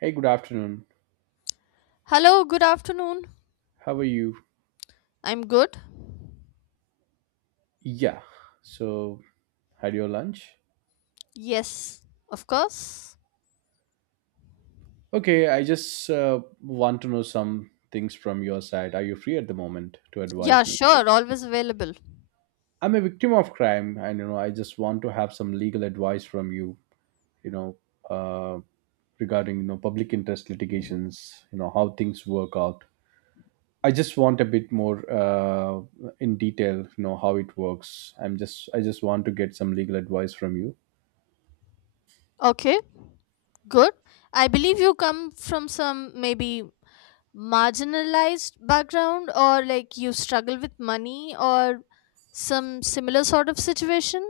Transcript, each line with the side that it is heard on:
right: Hey, good afternoon.
left: Hello, good afternoon.
right: How are you?
left: I'm good.
right: Yeah. So, had your lunch?
left: Yes, of course.
right: Okay, I just want to know some things from your side. Are you free at the moment to
left: Yeah,
right: advise me?
left: sure, always available.
right: I'm a victim of crime, and you know, I just want to have some legal advice from you. You know, uh, regarding you know public interest litigations. You know how things work out. I just want a bit more in detail. You know how it works. I just want to get some legal advice from you.
left: Okay, good. I believe you come from some maybe marginalized background, or like you struggle with money or some similar sort of situation.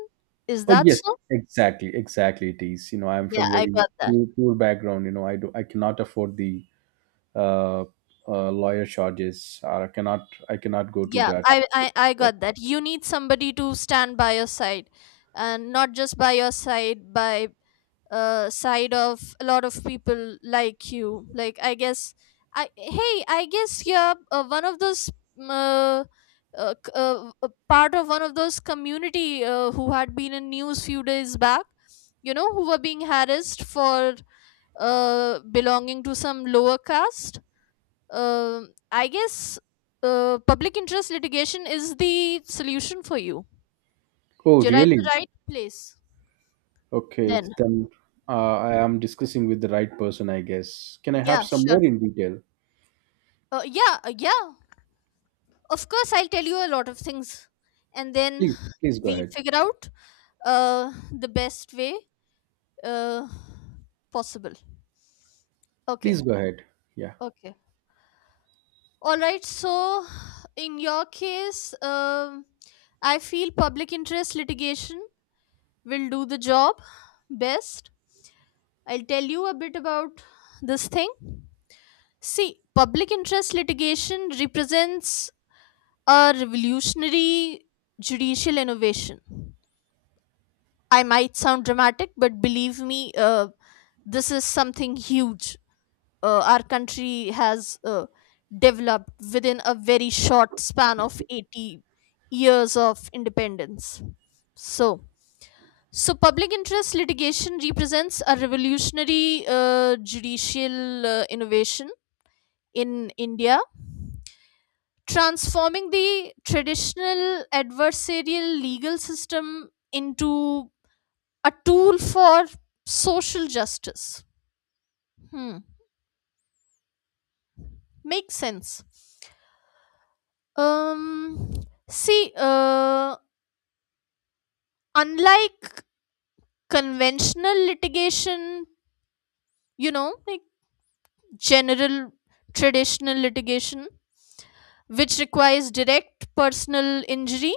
left: Is
right: Oh
left: that
right: yes,
left: so?
right: exactly, exactly. It is. You know, I'm
left: Yeah,
right: from
left: I
right: very
left: got that.
right: poor background. You know, I cannot afford the uh, lawyer charges, or I cannot go to
left: Yeah,
right: that.
left: I got that. You need somebody to stand by your side, and not just by your side, by side of a lot of people like you. I guess you're one of those mm, uh, part of one of those community who had been in news few days back. You know who were being harassed for belonging to some lower caste. I guess public interest litigation is the solution for you.
right: Oh
left: You're at the
right: really?
left: right place.
right: Okay, it's
left: Then
right: then I am discussing with the right person, I guess. Can I have
left: yeah,
right: some
left: sure.
right: more in detail?
left: Yeah. Of course, I'll tell you a lot of things, and then
right: Please, please go
left: we'll
right: ahead.
left: figure out the best way uh, possible.
right: Please
left: Okay,
right: go ahead. Yeah.
left: okay. All right, so in your case, I feel public interest litigation will do the job best. I'll tell you a bit about this thing. See, public interest litigation represents a revolutionary judicial innovation. I might sound dramatic, but believe me, this is something huge. Our country has developed within a very short span of 80 years of independence. So, so, public interest litigation represents a revolutionary judicial innovation in India, transforming the traditional adversarial legal system into a tool for social justice. Hmm, makes sense. Um, See, unlike conventional litigation, you know, like general traditional litigation, which requires direct personal injury,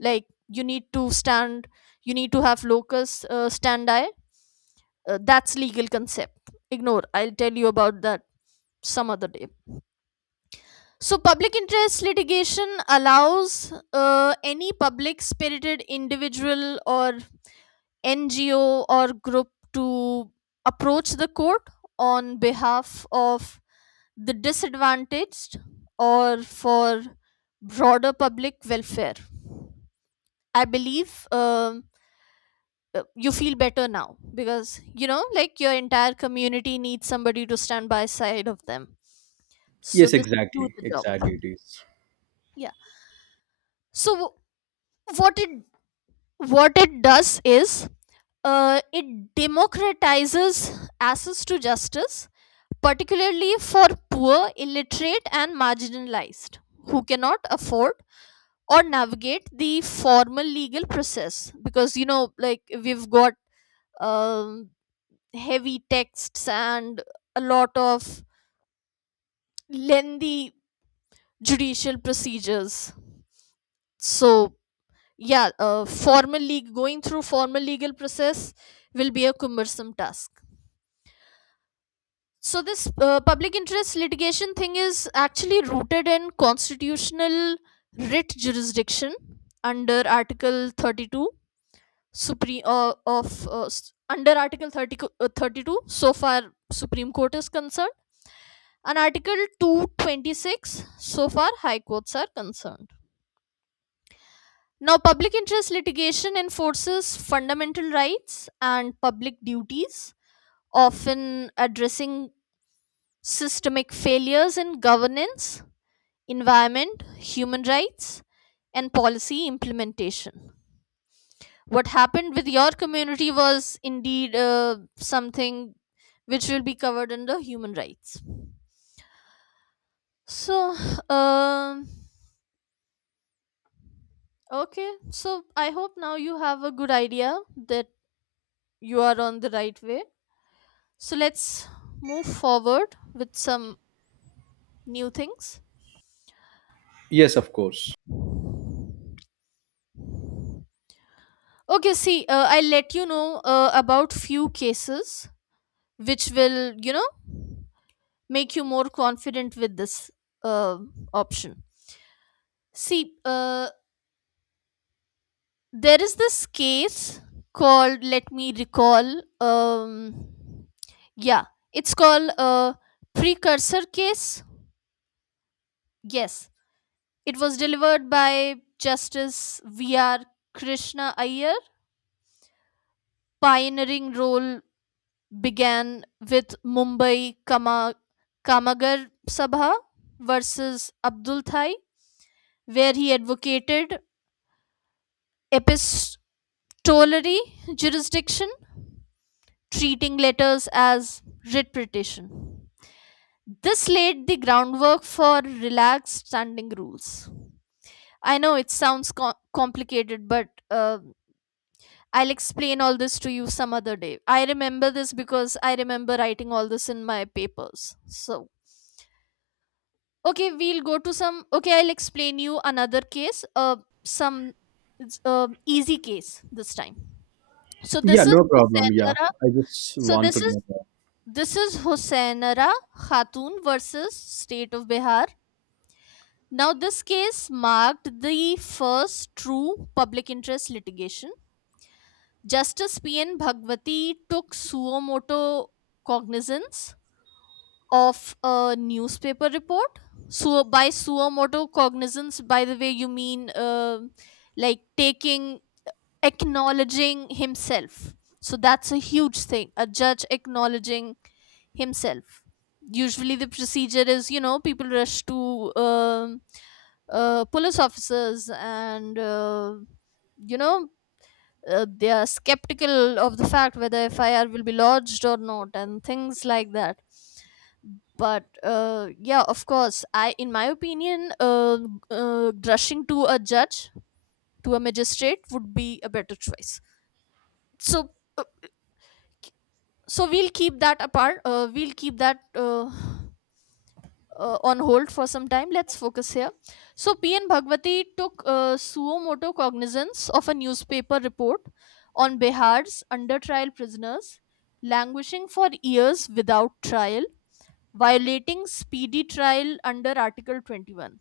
left: like you need to stand, you need to have locus standi. That's legal concept. Ignore. I'll tell you about that some other day. So, public interest litigation allows any public spirited individual or NGO or group to approach the court on behalf of the disadvantaged or for broader public welfare. I believe you feel better now, because you know, like your entire community needs somebody to stand by side of them. So
right: Yes,
left: this do
right: exactly,
left: the
right: exactly.
left: job.
right: It is.
left: Yeah. So what it what it does is it democratizes access to justice, particularly for poor illiterate and marginalized who cannot afford or navigate the formal legal process, because you know, like we've got um, heavy texts and a lot of lengthy judicial procedures. So yeah, formal league going through formal legal process will be a cumbersome task. So this public interest litigation thing is actually rooted in constitutional writ jurisdiction under Article 32, supreme under Article 30, 32, so far supreme court is concerned, and Article 226 so far high courts are concerned. Now, public interest litigation enforces fundamental rights and public duties, often addressing systemic failures in governance, environment, human rights, and policy implementation. What happened with your community was indeed something which will be covered under human rights. So, um, okay, so I hope now you have a good idea that you are on the right way. So let's move forward with some new things.
right: Yes, of course.
left: Okay, see, I'll let you know about few cases which will, you know, make you more confident with this uh, option. See, there is this case called, let me recall, yeah, it's called a precursor case. Yes, it was delivered by Justice V.R. Krishna Iyer. Pioneering role began with Mumbai Kamagar Sabha versus Abdul Thai, where he advocated epistolary jurisdiction, treating letters as writ petition. This laid the groundwork for relaxed standing rules. I know it sounds complicated, but I'll explain all this to you some other day. I remember this because I remember writing all this in my papers. So, okay, we'll go to some. Okay, I'll explain you another case, some, it's, easy case this time. So
right: Yeah,
left: this is
right: no problem. Yeah,
left: Husainara.
right: I just
left: So
right: want to
left: this is
right: know.
left: Husainara Khatun versus State of Bihar. Now this case marked the first true public interest litigation. Justice pn bhagwati took suo moto cognizance of a newspaper report. So by suomoto cognizance, by the way, you mean like taking, acknowledging himself. So that's a huge thing, a judge acknowledging himself. Usually the procedure is, you know, people rush to police officers, and you know, they are skeptical of the fact whether FIR will be lodged or not, and things like that. But yeah, of course, in my opinion, rushing to a judge, to a magistrate, would be a better choice. So, uh, so we'll keep that apart. We'll keep that on hold for some time. Let's focus here. So, PN Bhagwati took suomoto cognizance of a newspaper report on Bihar's under trial prisoners, languishing for years without trial, violating speedy trial under Article 21.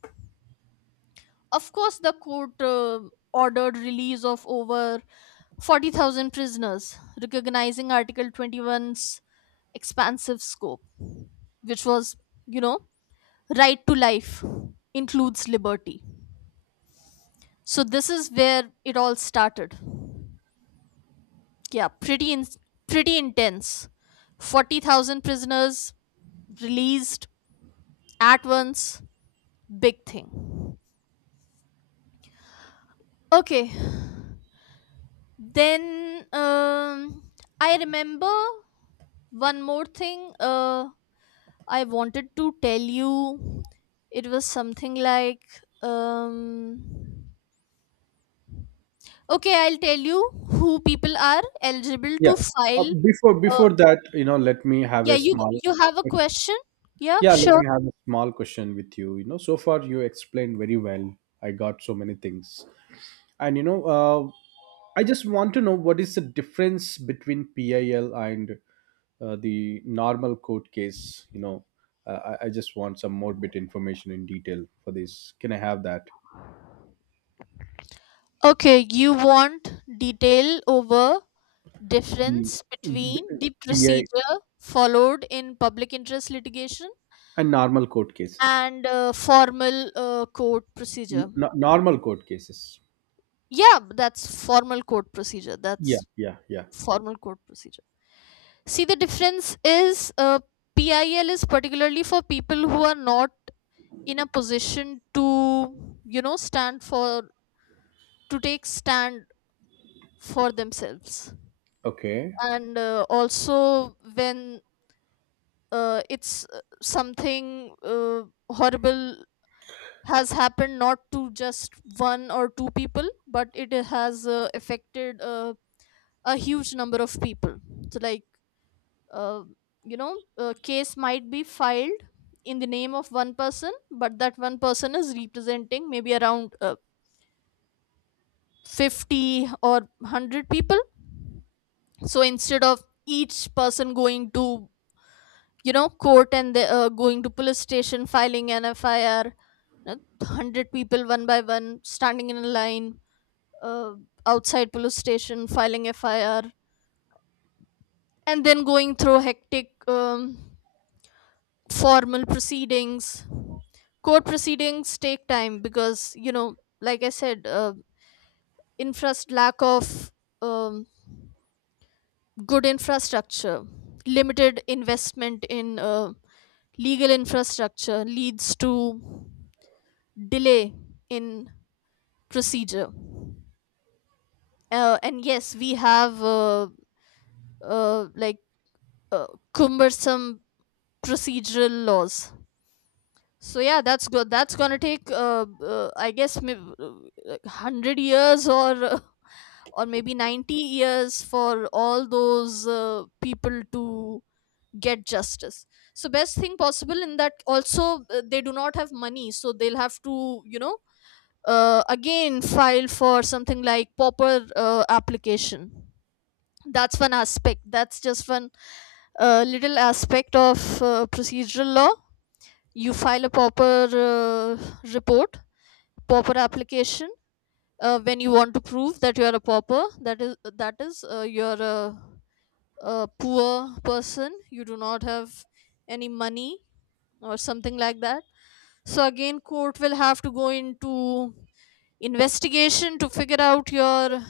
left: Of course, the court ordered release of over 40,000 prisoners, recognizing Article 21's expansive scope, which was, you know, right to life includes liberty. So this is where it all started. Yeah, pretty intense. 40,000 prisoners released at once. Big thing. Okay, then I remember one more thing I wanted to tell you. It was something like um, okay, I'll tell you who people are eligible
right: Yeah.
left: to
right: Uh,
left: file.
right: before
left: Uh,
right: before that, you know, let me have
left: yeah,
right: a
left: you
right: small.
left: you have a question? Yeah,
right: Yeah, let
left: sure.
right: me have a small question with you. You know, so far you explained very well. I got so many things, and I just want to know what is the difference between PIL and the normal court case. You know, I just want some more bit information in detail for this. Can I have that?
left: Okay, you want detail over
right: The
left: difference
right: b-
left: between the
right: P I
left: procedure followed in public interest litigation
right: and normal court cases.
left: and formal court procedure.
right: Normal court cases.
left: Yeah, that's formal court procedure.
right: Yeah,
left: That's
right: yeah, yeah.
left: formal court procedure. See, the difference is PIL is particularly for people who are not in a position to, you know, stand for to take stand for themselves,
right: Okay.
left: and also when it's something horrible has happened, not to just one or two people, but it has affected a huge number of people. So like, uh, you know, a case might be filed in the name of one person, but that one person is representing maybe around 50 or 100 people. So instead of each person going to, you know, court going to police station filing an FIR, 100 people one by one standing in a line uh, outside police station filing FIR, and then going through hectic formal proceedings. Court proceedings take time, because you know, like I said, infrast lack of um, good infrastructure, limited investment in legal infrastructure leads to delay in procedure. And yes, we have like uh, cumbersome procedural laws. So yeah, that's good. That's gonna take, I guess, maybe 100 years or maybe 90 years for all those people to get justice. So best thing possible, in that also they do not have money, so they'll have to, you know, again file for something like pauper application. That's one aspect. That's just one little aspect of procedural law. You file a pauper report, pauper application, when you want to prove that you are a pauper, that is, your a poor person, you do not have any money or something like that. So again, court will have to go into investigation to figure out your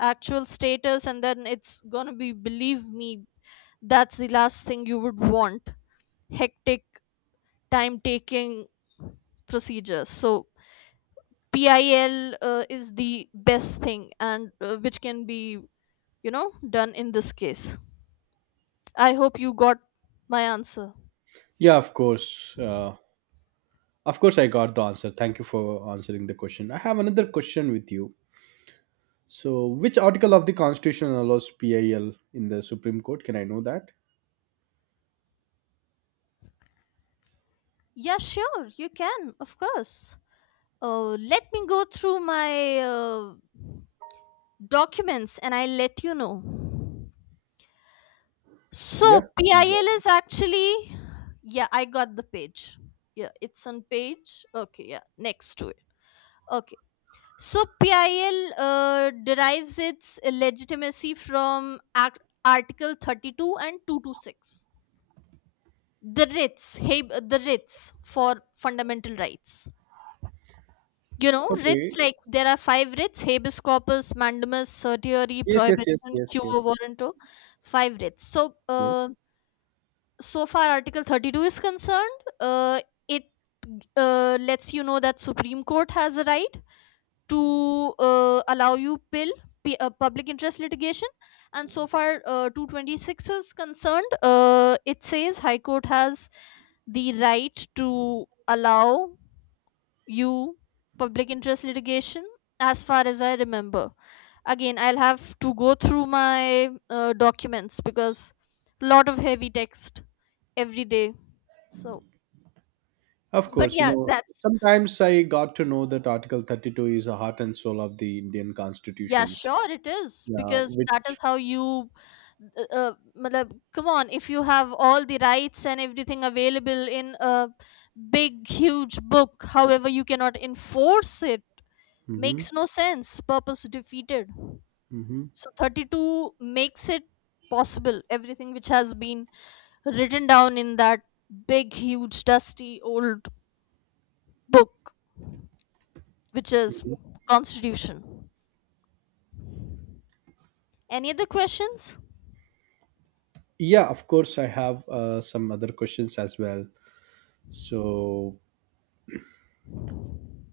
left: actual status, and then it's gonna be, believe me, that's the last thing you would want. Hectic, time taking procedures. So PIL is the best thing, and which can be, you know, done in this case. I hope you got my answer.
right: Yeah, of course. I got the answer. Thank you for answering the question. I have another question with you. So, which article of the Constitution allows PIL in the Supreme Court? Can I know that?
left: Yeah, sure, you can, of course. Let me go through my documents, and I'll let you know. So,
right: Yeah. No
left: PIL
right: problem.
left: is actually. Yeah, I got the page. Yeah, it's on page. Okay, yeah, next to it. Okay. So, PIL derives its legitimacy from Article 32 and 226. The writs, hey, the writs for fundamental rights. You know,
right: Okay.
left: writs, like there are five writs: habeas corpus, mandamus, certiorari,
right: Yes, yes, yes,
left: prohibition,
right: yes,
left: cure
right: yes,
left: warranto, five writs. So,
right: yes.
left: so far, Article 32 is concerned. It lets you know that Supreme Court has a right to allow you public interest litigation. And so far, 226 is concerned, it says high court has the right to allow you public interest litigation, as far as I remember. Again, I'll have to go through my documents, because lot of heavy text every day. So,
right: Of
left: but
right: course, you
left: yeah,
right: know,
left: that's...
right: sometimes I got to know that Article 32 is the heart and soul of the Indian
left: Yeah,
right: constitutions.
left: sure it is,
right: Yeah,
left: because that is
right: which.
left: how you matlab, come on, if you have all the rights and everything available in a big huge book, however you cannot enforce it,
right: Hmm.
left: makes no sense. Purpose defeated.
right: Hmm.
left: So 32 makes it possible, everything which has been written down in that big, huge, dusty old book, which is Constitution. Any other questions?
right: Yeah, of course, I have some other questions as well. So,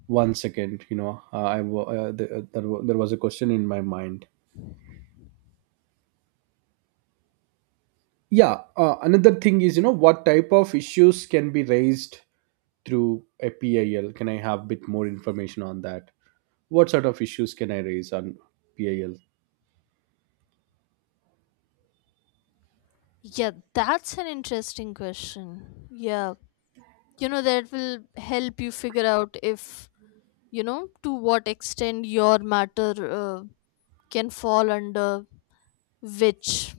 right: one second, you know I wa- th- there, wa- there was a question in my mind. Yeah, another thing is, you know, what type of issues can be raised through a PIL? Can I have bit more information on that? What sort of issues can I raise on PIL?
left: Yeah, that's an interesting question. Yeah, you know, that will help you figure out if, you know, to what extent your matter uh, can fall under which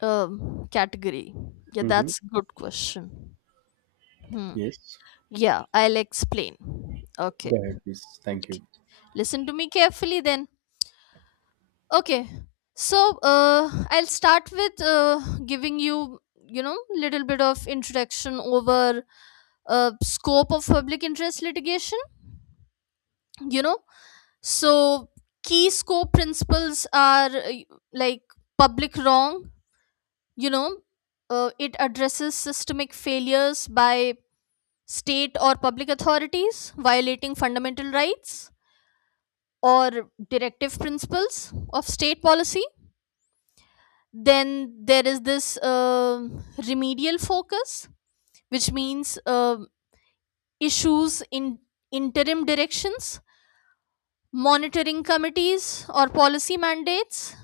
left: category. Yeah,
right: Hmm.
left: that's a good question. Hmm.
right: Yes.
left: Yeah, I'll explain. Okay.
right: Go ahead, please. Thank
left: Okay.
right: you.
left: Listen to me carefully then. Okay. So, I'll start with giving you, you know, little bit of introduction over scope of public interest litigation, you know. So, key scope principles are like public wrong, you know, it addresses systemic failures by state or public authorities violating fundamental rights or directive principles of state policy. Then there is this remedial focus, which means issues in interim directions, monitoring committees, or policy mandates.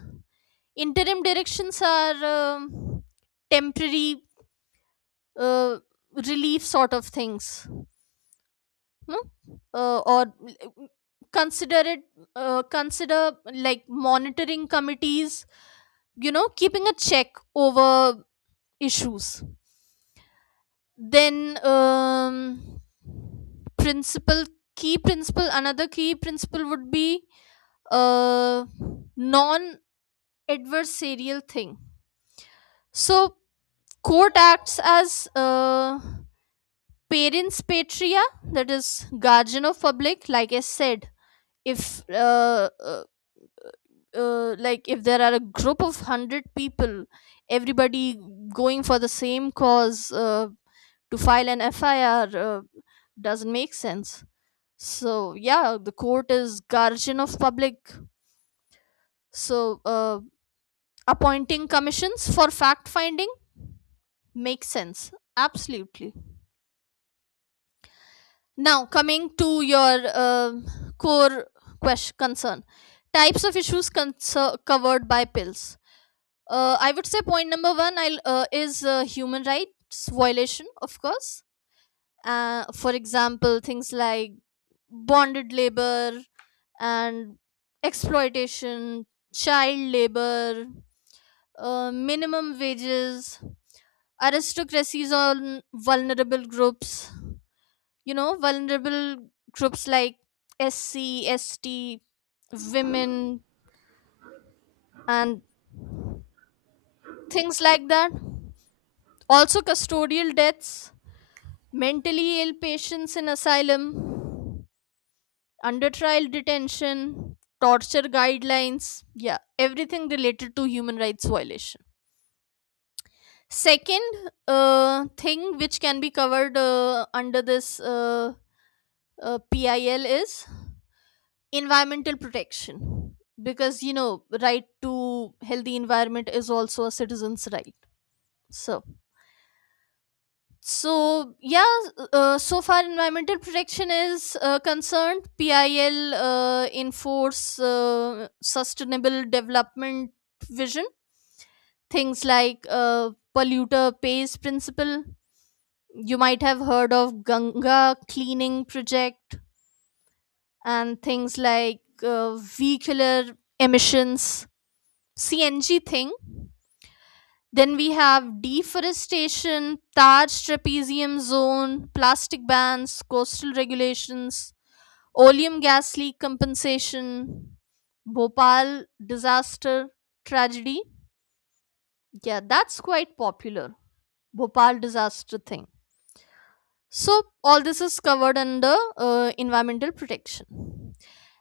left: Interim directions are temporary uh, relief sort of things, no? Or consider it, consider like monitoring committees, you know, keeping a check over issues. Then principle key principle, another key principle would be uh non adversarial thing. So court acts as parents patria, that is guardian of public. Like I said, if like if there are a group of 100 people, everybody going for the same cause, to file an FIR, doesn't make sense. So yeah, the court is guardian of public. So appointing commissions for fact finding makes sense. Absolutely. Now coming to your core question concern, types of issues covered by pills. I would say point number one is human rights violation, of course. For example, things like bonded labor, and exploitation, child labor, minimum wages, aristocracies on vulnerable groups, you know, vulnerable groups like SC, ST, women, and things like that. Also, custodial deaths, mentally ill patients in asylum, under trial detention, torture guidelines, yeah, everything related to human rights violation. Second thing which can be covered under this PIL is environmental protection, because you know right to healthy environment is also a citizen's right. So so yeah, so far environmental protection is concerned, pil enforce sustainable development vision, things like polluter pays principle. You might have heard of Ganga cleaning project, and things like vehicular emissions, CNG thing. Then we have deforestation, Taj trapezium zone, plastic bans, coastal regulations, oleum gas leak compensation, Bhopal disaster tragedy. Yeah, that's quite popular. Bhopal disaster thing. So, all this is covered under environmental protection.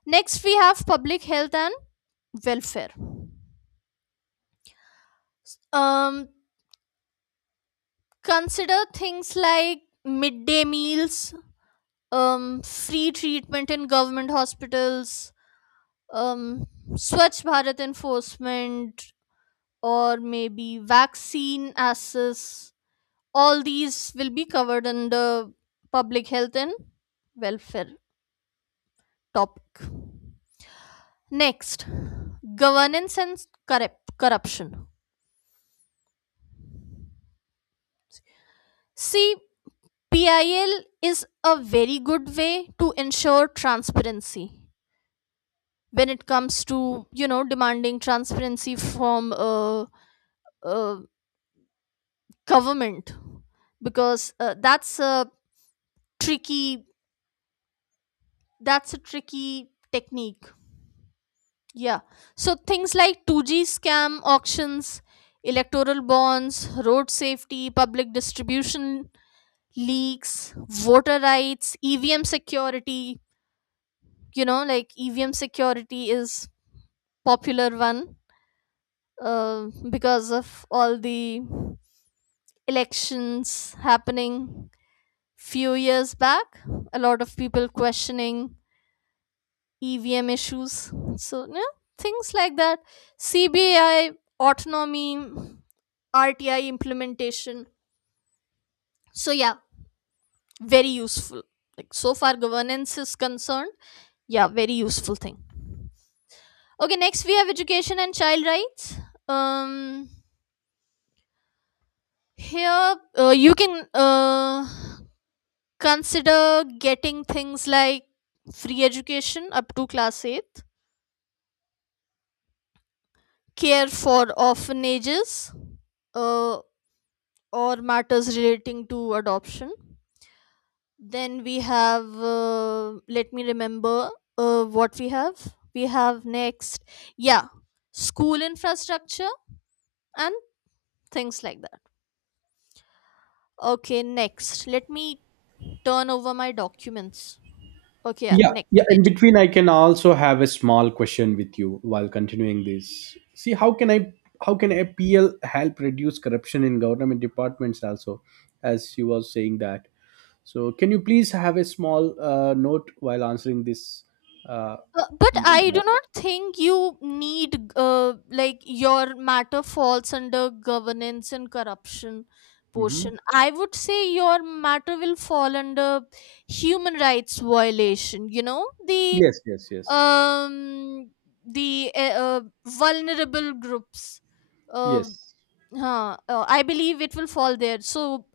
left: Next, we have public health and welfare. Um, consider things like midday meals, free treatment in government hospitals, um, Swachh Bharat enforcement, or maybe vaccine access. All these will be covered under public health and welfare topic. Next, governance and corruption. See, PIL is a very good way to ensure transparency when it comes to, you know, demanding transparency from uh, government, because tricky that's a tricky technique. Yeah. So things like 2G scam auctions, electoral bonds, road safety, public distribution leaks, voter rights, EVM security. You know, like EVM security is popular one because of all the elections happening few years back. A lot of people questioning EVM issues. So yeah, things like that. CBI autonomy, RTI implementation. So yeah, very useful. Like so far governance is concerned, yeah, very useful thing. Okay, next we have education and child rights. um here you can consider getting things like free education up to class 8, care for orphanages, uh, or matters relating to adoption. Then we have, let me remember what we have next. Yeah, school infrastructure and things like that. Okay, next. Let me turn over my documents. Okay, yeah,
right: Yeah,
left: next
right: yeah. In
left: page.
right: between, I can also have a small question with you while continuing this. See, how can APL help reduce corruption in government departments also, as you were saying that. So, can you please have a small note while answering this? Uh,
left: But I
right: mm-hmm.
left: do not think you need, like, your matter falls under governance and corruption portion. I would say your matter will fall under human rights violation, you know,
right: Yes, yes, yes,
left: um, the uh, vulnerable groups. uh,
right: yes,
left: I believe it will fall there. So,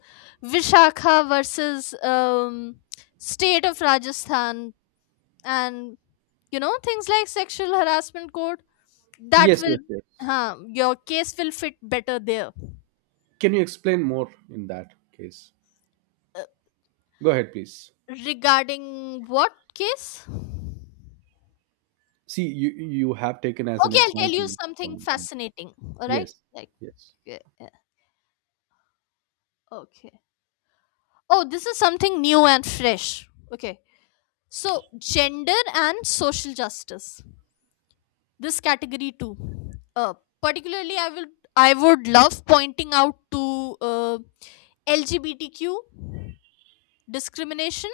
left: Vishakha versus state of Rajasthan, and you know things like sexual harassment code. That
right: yes,
left: will,
right: yes, yes.
left: your case will fit better there.
right: Can you explain more in that case?
left: Uh,
right: Go ahead, please.
left: regarding what case?
right: See, you have taken as an
left: Okay, I'll tell you
right: example.
left: something fascinating. All right,
right: Yes,
left: like
right: yes.
left: uh, uh, okay. Oh, this is something new and fresh. Okay, so gender and social justice. This category too, uh, particularly I will I would love pointing out to uh, LGBTQ discrimination,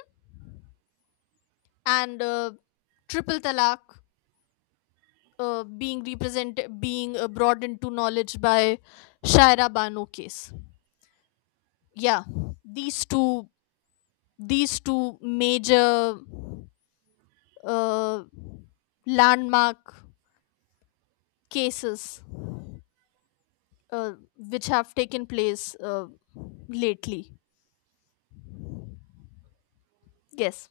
left: and triple talaq, being represented being brought into knowledge by Shaira Bano case. Yeah, these two these two major uh, landmark cases uh, which have taken place uh, lately. Yes,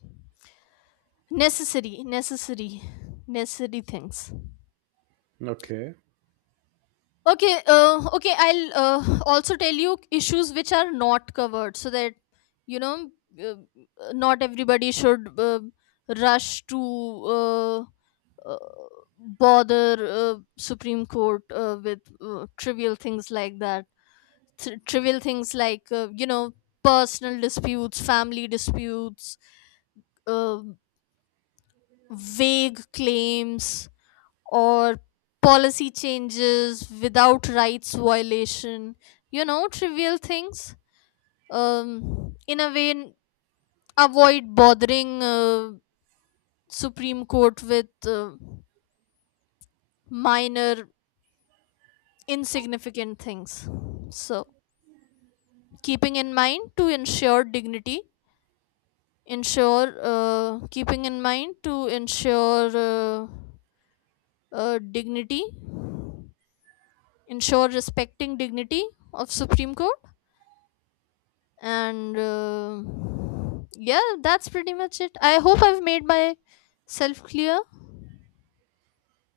left: necessary necessary necessary things.
right: Okay.
left: Okay, okay, I'll also tell you issues which are not covered, so that you know uh, not everybody should rush to uh, uh, bother Supreme Court with trivial things like that. Trivial things like, you know, personal disputes, family disputes, uh, vague claims, or policy changes without rights violation, you know, trivial things. In a way, avoid bothering Supreme Court with minor insignificant things. So keeping in mind to ensure dignity, ensure keeping in mind to ensure dignity, ensure respecting dignity of Supreme Court. And yeah, that's pretty much it. I hope I've made myself clear.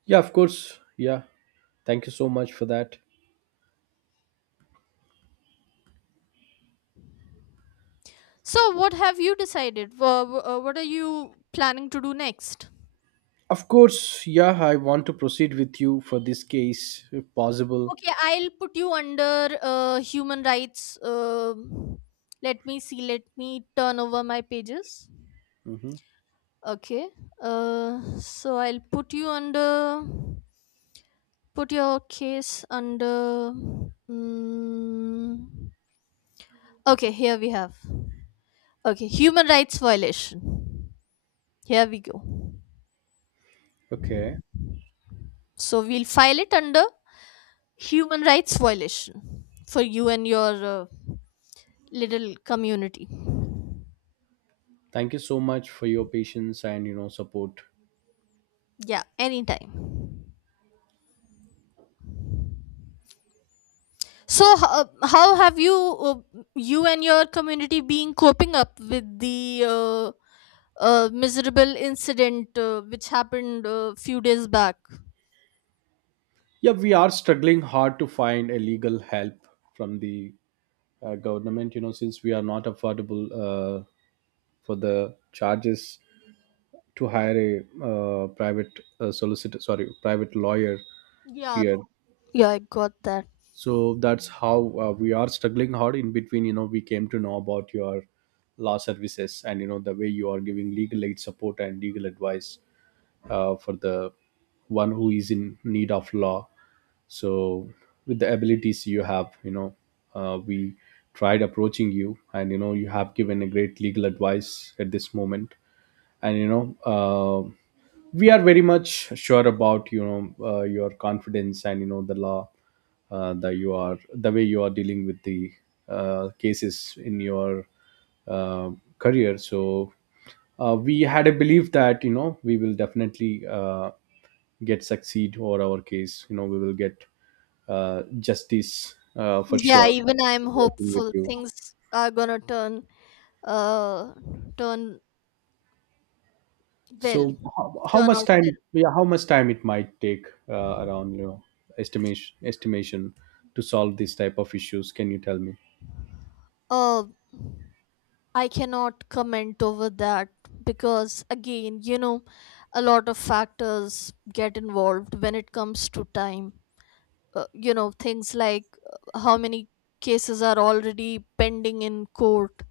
right: Yeah, of course. Yeah. Thank you so much for that.
left: So what have you decided? What are you planning to do next?
right: Of course. Yeah, I want to proceed with you for this case if possible.
left: Okay, I'll put you under human rights. Let me see, let me turn over my pages.
right: Hmm.
left: Okay. So I'll put you under, put your case under, mm, okay, here we have. Okay, human rights violation. Here we go.
right: Okay.
left: So we'll file it under human rights violation for you and your little community.
right: Thank you so much for your patience and, you know, support.
left: Yeah, anytime. So how have you you and your community been coping up with the miserable incident which happened a few days back?
right: Yeah, we are struggling hard to find a legal help from the government, you know, since we are not affordable for the charges to hire a private solicitor, sorry, private lawyer
left: Yeah,
right: here.
left: yeah, I got that.
right: So that's how we are struggling hard. In between, you know, we came to know about your law services and you know the way you are giving legal aid support and legal advice for the one who is in need of law. So with the abilities you have, you know, we tried approaching you and you know you have given a great legal advice at this moment, and you know, we are very much sure about, you know, your confidence and you know the law, that you are the way you are dealing with the cases in your uh, career. So we had a belief that you know we will definitely get succeed or our case, you know we will get justice for
left: Yeah,
right: sure
left: even I'm
right: working with
left: hopeful
right: you.
left: things are gonna turn, uh turn well
right: So how
left: turn
right: much
left: out
right: time?
left: well.
right: Yeah, how much time it might take, around, you know, estimation, estimation, to solve these type of issues? Can you tell me?
left: uh I cannot comment over that, because again, you know, a lot of factors get involved when it comes to time. You know, things like how many cases are already pending in court,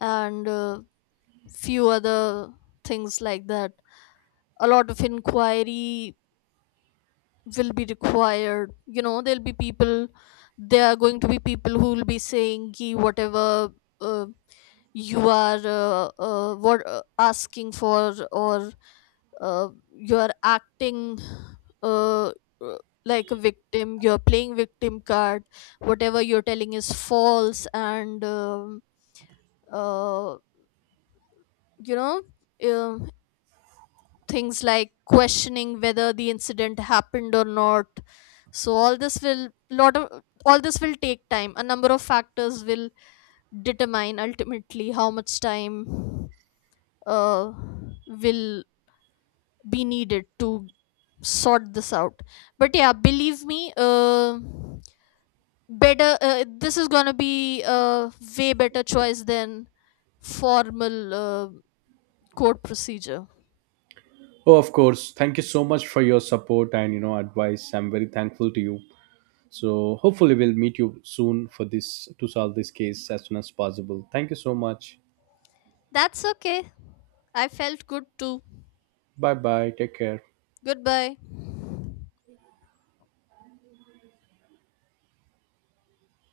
left: and few other things like that. A lot of inquiry will be required. You know, there are going to be people who will be saying "Ki whatever uh, you are what asking for, or you are acting uh, uh, like a victim, you're playing victim card, whatever you're telling is false," and uh, you know, um, things like questioning whether the incident happened or not. So all this will lot of all this will take time. A number of factors will determine ultimately how much time uh, will be needed to sort this out. But yeah, believe me, better this is gonna be a way better choice than formal court procedure.
right: Oh, of course. Thank you so much for your support and you know advice. I'm very thankful to you. So hopefully we'll meet you soon for this to solve this case as soon as possible. Thank you so much.
left: That's okay. I felt good too.
right: Bye bye. Take care.
left: Goodbye.